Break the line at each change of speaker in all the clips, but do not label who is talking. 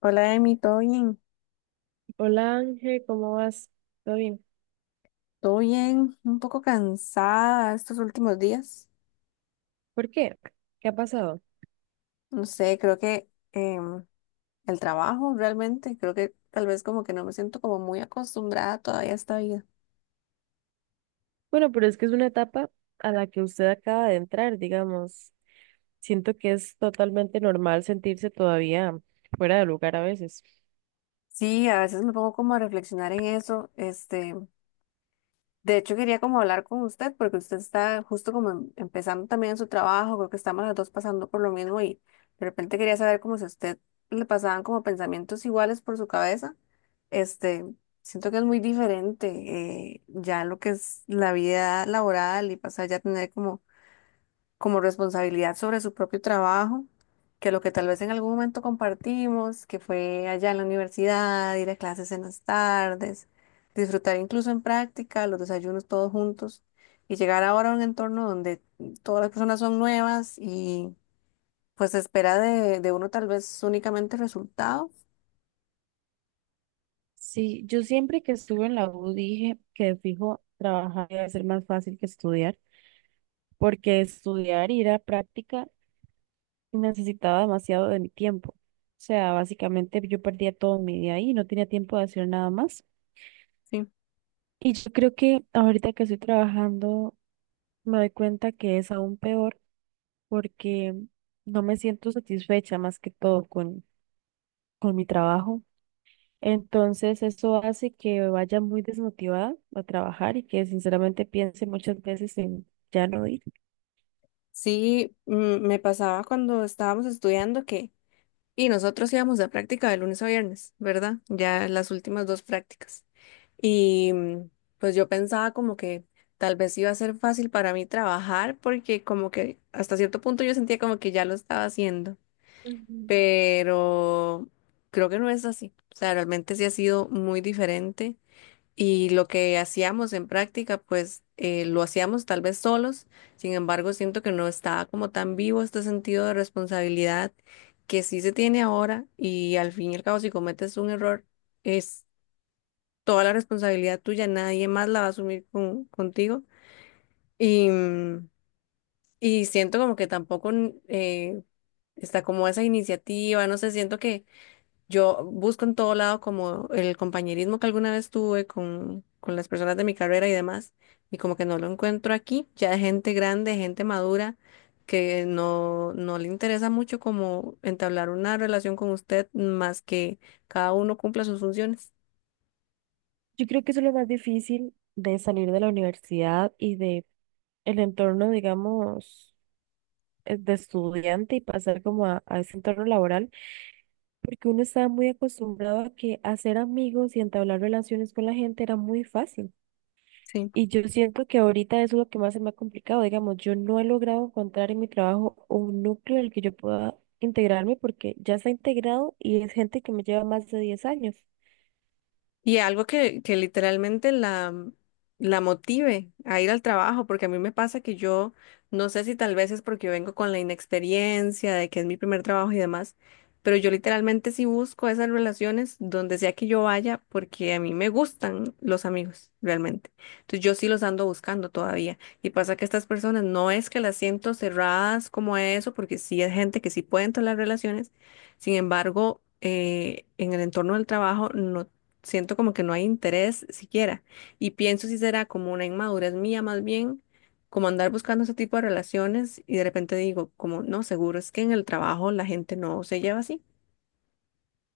Hola, Emi, ¿todo bien?
Hola Ángel, ¿cómo vas? ¿Todo bien?
¿Todo bien? Un poco cansada estos últimos días.
¿Por qué? ¿Qué ha pasado?
No sé, creo que el trabajo realmente, creo que tal vez como que no me siento como muy acostumbrada todavía a esta vida.
Bueno, pero es que es una etapa a la que usted acaba de entrar, digamos. Siento que es totalmente normal sentirse todavía fuera de lugar a veces.
Sí, a veces me pongo como a reflexionar en eso, este. De hecho, quería como hablar con usted porque usted está justo como empezando también su trabajo, creo que estamos las dos pasando por lo mismo y de repente quería saber como si a usted le pasaban como pensamientos iguales por su cabeza. Este, siento que es muy diferente ya lo que es la vida laboral y pasar ya a tener como responsabilidad sobre su propio trabajo, que lo que tal vez en algún momento compartimos, que fue allá en la universidad, ir a clases en las tardes, disfrutar incluso en práctica, los desayunos todos juntos, y llegar ahora a un entorno donde todas las personas son nuevas y pues se espera de uno tal vez únicamente resultado.
Sí, yo siempre que estuve en la U dije que de fijo trabajar iba a ser más fácil que estudiar, porque estudiar y ir a práctica necesitaba demasiado de mi tiempo. O sea, básicamente yo perdía todo mi día ahí y no tenía tiempo de hacer nada más.
Sí,
Y yo creo que ahorita que estoy trabajando me doy cuenta que es aún peor porque no me siento satisfecha más que todo con mi trabajo. Entonces, eso hace que vaya muy desmotivada a trabajar y que sinceramente piense muchas veces en ya no ir.
sí, mm, me pasaba cuando estábamos estudiando que... Y nosotros íbamos a práctica de lunes a viernes, ¿verdad? Ya las últimas dos prácticas. Y pues yo pensaba como que tal vez iba a ser fácil para mí trabajar porque como que hasta cierto punto yo sentía como que ya lo estaba haciendo,
Ujú.
pero creo que no es así. O sea, realmente sí ha sido muy diferente y lo que hacíamos en práctica pues lo hacíamos tal vez solos, sin embargo siento que no estaba como tan vivo este sentido de responsabilidad que sí se tiene ahora y al fin y al cabo si cometes un error toda la responsabilidad tuya, nadie más la va a asumir contigo. Y, mm, y siento como que tampoco está como esa iniciativa, no sé, siento que yo busco en todo lado como el compañerismo que alguna vez tuve con las personas de mi carrera y demás, y como que no lo encuentro aquí, ya gente grande, gente madura, que no, no le interesa mucho como entablar una relación con usted más que cada uno cumpla sus funciones.
Yo creo que eso es lo más difícil de salir de la universidad y de el entorno, digamos, de estudiante y pasar como a ese entorno laboral, porque uno estaba muy acostumbrado a que hacer amigos y entablar relaciones con la gente era muy fácil.
Sí.
Y yo siento que ahorita eso es lo que más se me ha complicado, digamos, yo no he logrado encontrar en mi trabajo un núcleo en el que yo pueda integrarme porque ya está integrado y es gente que me lleva más de 10 años.
Y algo que literalmente la motive a ir al trabajo, porque a mí me pasa que yo no sé si tal vez es porque yo vengo con la inexperiencia de que es mi primer trabajo y demás, pero yo literalmente sí busco esas relaciones donde sea que yo vaya, porque a mí me gustan los amigos, realmente. Entonces yo sí los ando buscando todavía. Y pasa que estas personas no es que las siento cerradas como eso, porque sí es gente que sí pueden tolerar relaciones, sin embargo en el entorno del trabajo no siento como que no hay interés siquiera. Y pienso si será como una inmadurez mía más bien, como andar buscando ese tipo de relaciones y de repente digo, como no, seguro es que en el trabajo la gente no se lleva así.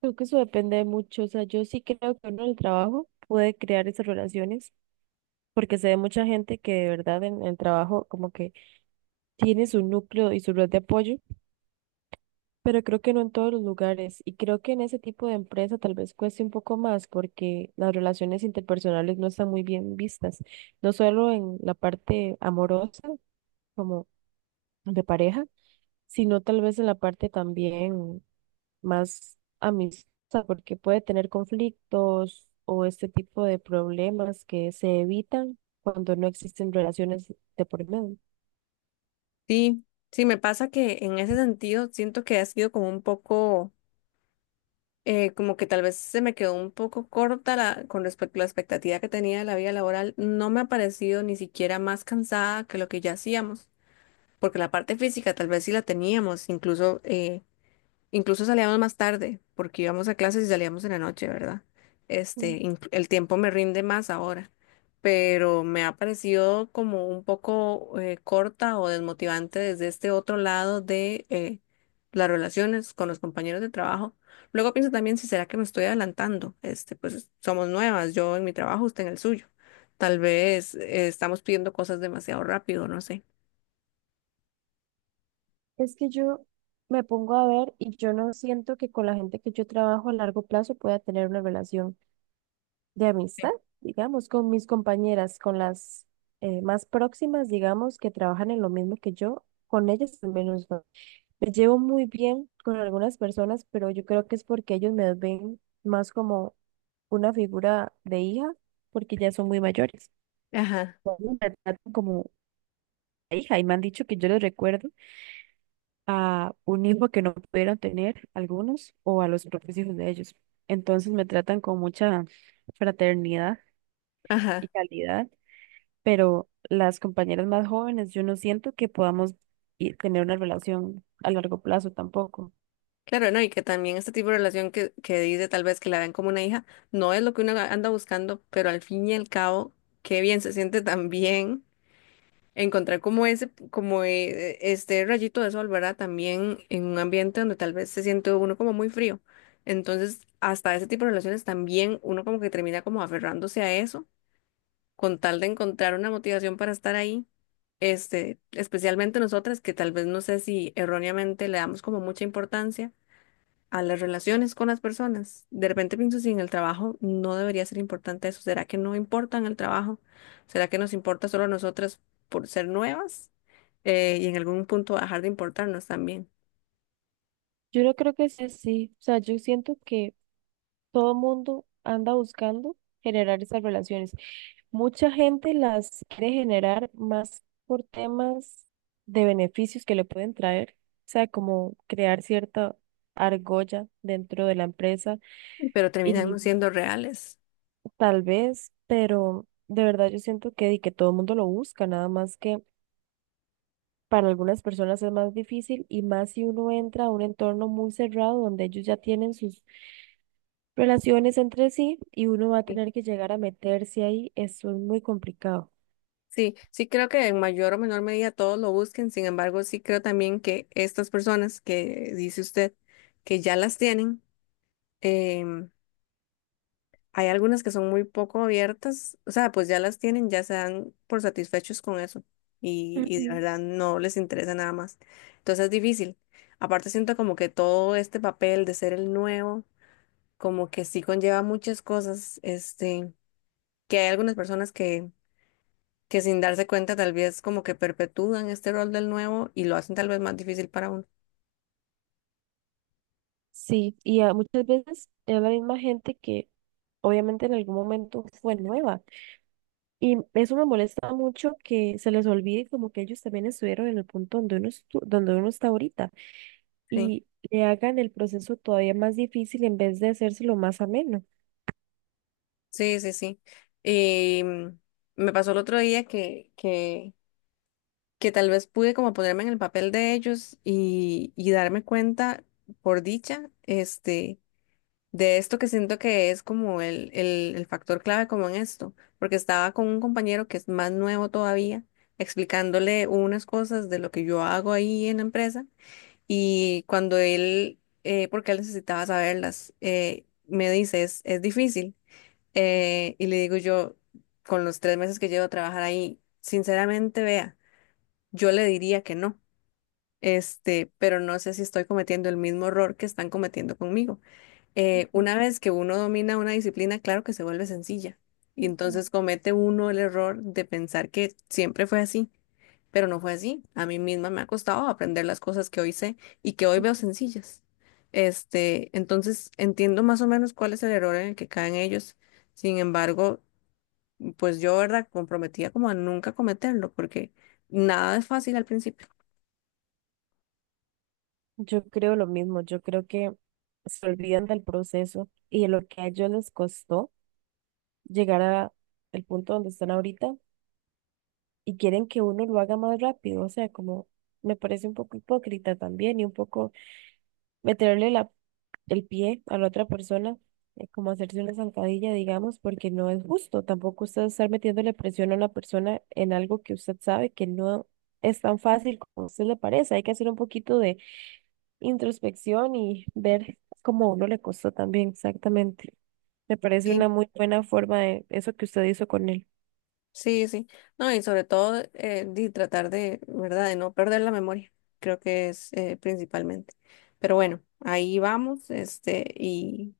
Creo que eso depende mucho, o sea, yo sí creo que uno en el trabajo puede crear esas relaciones porque se ve mucha gente que de verdad en el trabajo como que tiene su núcleo y su red de apoyo, pero creo que no en todos los lugares. Y creo que en ese tipo de empresa tal vez cueste un poco más porque las relaciones interpersonales no están muy bien vistas, no solo en la parte amorosa, como de pareja, sino tal vez en la parte también más amistosa, porque puede tener conflictos o este tipo de problemas que se evitan cuando no existen relaciones de por medio.
Sí, sí, me pasa que en ese sentido siento que ha sido como un poco, como que tal vez se me quedó un poco corta la, con respecto a la expectativa que tenía de la vida laboral. No me ha parecido ni siquiera más cansada que lo que ya hacíamos, porque la parte física tal vez sí la teníamos, incluso incluso salíamos más tarde, porque íbamos a clases y salíamos en la noche, ¿verdad? Este, el tiempo me rinde más ahora, pero me ha parecido como un poco corta o desmotivante desde este otro lado de las relaciones con los compañeros de trabajo. Luego pienso también si será que me estoy adelantando. Este, pues somos nuevas, yo en mi trabajo, usted en el suyo. Tal vez estamos pidiendo cosas demasiado rápido, no sé.
Es que yo me pongo a ver y yo no siento que con la gente que yo trabajo a largo plazo pueda tener una relación de amistad, digamos, con mis compañeras, con las más próximas, digamos, que trabajan en lo mismo que yo, con ellas al menos no. Me llevo muy bien con algunas personas, pero yo creo que es porque ellos me ven más como una figura de hija, porque ya son muy mayores.
Ajá,
Ellos me tratan como hija y me han dicho que yo les recuerdo a un hijo que no pudieron tener algunos o a los propios hijos de ellos. Entonces me tratan con mucha fraternidad y
ajá.
calidad, pero las compañeras más jóvenes, yo no siento que podamos tener una relación a largo plazo tampoco.
Claro, no, y que también este tipo de relación que dice tal vez que la ven como una hija, no es lo que uno anda buscando, pero al fin y al cabo, qué bien se siente también encontrar como ese, como este rayito de sol, ¿verdad? También en un ambiente donde tal vez se siente uno como muy frío. Entonces, hasta ese tipo de relaciones también uno como que termina como aferrándose a eso, con tal de encontrar una motivación para estar ahí. Este, especialmente nosotras que tal vez no sé si erróneamente le damos como mucha importancia a las relaciones con las personas. De repente pienso si en el trabajo no debería ser importante eso. ¿Será que no importa en el trabajo? ¿Será que nos importa solo a nosotras por ser nuevas? Y en algún punto dejar de importarnos también.
Yo no creo que sea así. O sea, yo siento que todo mundo anda buscando generar esas relaciones. Mucha gente las quiere generar más por temas de beneficios que le pueden traer, o sea, como crear cierta argolla dentro de la empresa
Pero
y
terminamos siendo reales.
tal vez, pero de verdad yo siento que, di que todo el mundo lo busca, nada más que para algunas personas es más difícil y más si uno entra a un entorno muy cerrado donde ellos ya tienen sus relaciones entre sí y uno va a
Sí,
tener que llegar a meterse ahí. Eso es muy complicado.
sí, sí creo que en mayor o menor medida todos lo busquen. Sin embargo, sí creo también que estas personas que dice usted que ya las tienen, em, hay algunas que son muy poco abiertas, o sea, pues ya las tienen, ya se dan por satisfechos con eso y de
Ujú.
verdad no les interesa nada más. Entonces es difícil. Aparte siento como que todo este papel de ser el nuevo, como que sí conlleva muchas cosas, este, que hay algunas personas que sin darse cuenta tal vez como que perpetúan este rol del nuevo y lo hacen tal vez más difícil para uno.
Sí, y muchas veces es la misma gente que obviamente en algún momento fue nueva. Y eso me molesta mucho que se les olvide como que ellos también estuvieron en el punto donde uno, donde uno está ahorita,
Sí,
y le hagan el proceso todavía más difícil en vez de hacérselo más ameno.
sí, sí, sí. Y mm, me pasó el otro día que, que tal vez pude como ponerme en el papel de ellos y darme cuenta, por dicha, este, de esto que siento que es como el factor clave como en esto, porque estaba con un compañero que es más nuevo todavía, explicándole unas cosas de lo que yo hago ahí en la empresa y cuando él, porque él necesitaba saberlas, me dice, es difícil, y le digo yo, con los 3 meses que llevo a trabajar ahí, sinceramente, vea, yo le diría que no, este, pero no sé si estoy cometiendo el mismo error que están cometiendo conmigo. Eh,
Ujú,
una vez que uno domina una disciplina, claro que se vuelve sencilla. Y
ujú,
entonces comete uno el error de pensar que siempre fue así, pero no fue así. A mí misma me ha costado aprender las cosas que hoy sé y que hoy
ujú.
veo sencillas. Este, entonces entiendo más o menos cuál es el error en el que caen ellos. Sin embargo, pues yo, ¿verdad? Comprometía como a nunca cometerlo, porque nada es fácil al principio.
Yo creo lo mismo, yo creo que se olvidan del proceso y de lo que a ellos les costó llegar a el punto donde están ahorita y quieren que uno lo haga más rápido, o sea, como me parece un poco hipócrita también y un poco meterle la el pie a la otra persona, como hacerse una zancadilla, digamos, porque no es justo. Tampoco usted estar metiéndole presión a una persona en algo que usted sabe que no es tan fácil como a usted le parece. Hay que hacer un poquito de introspección y ver cómo a uno le costó también, exactamente. Me parece
Sí.
una muy buena forma de eso que usted hizo con él.
Sí, sí. No, y sobre todo de tratar de, ¿verdad? De no perder la memoria. Creo que es principalmente. Pero bueno, ahí vamos, este,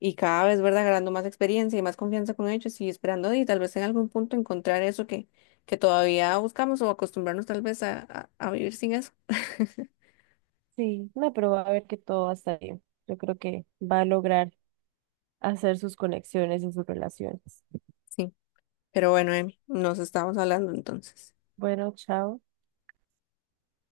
y cada vez, ¿verdad? Ganando más experiencia y más confianza con ellos y esperando y tal vez en algún punto encontrar eso que todavía buscamos o acostumbrarnos tal vez a vivir sin eso.
Sí, no, pero va a ver que todo va a estar bien. Yo creo que va a lograr hacer sus conexiones en sus relaciones.
Sí. Pero bueno, Emi, nos estamos hablando entonces.
Bueno, chao.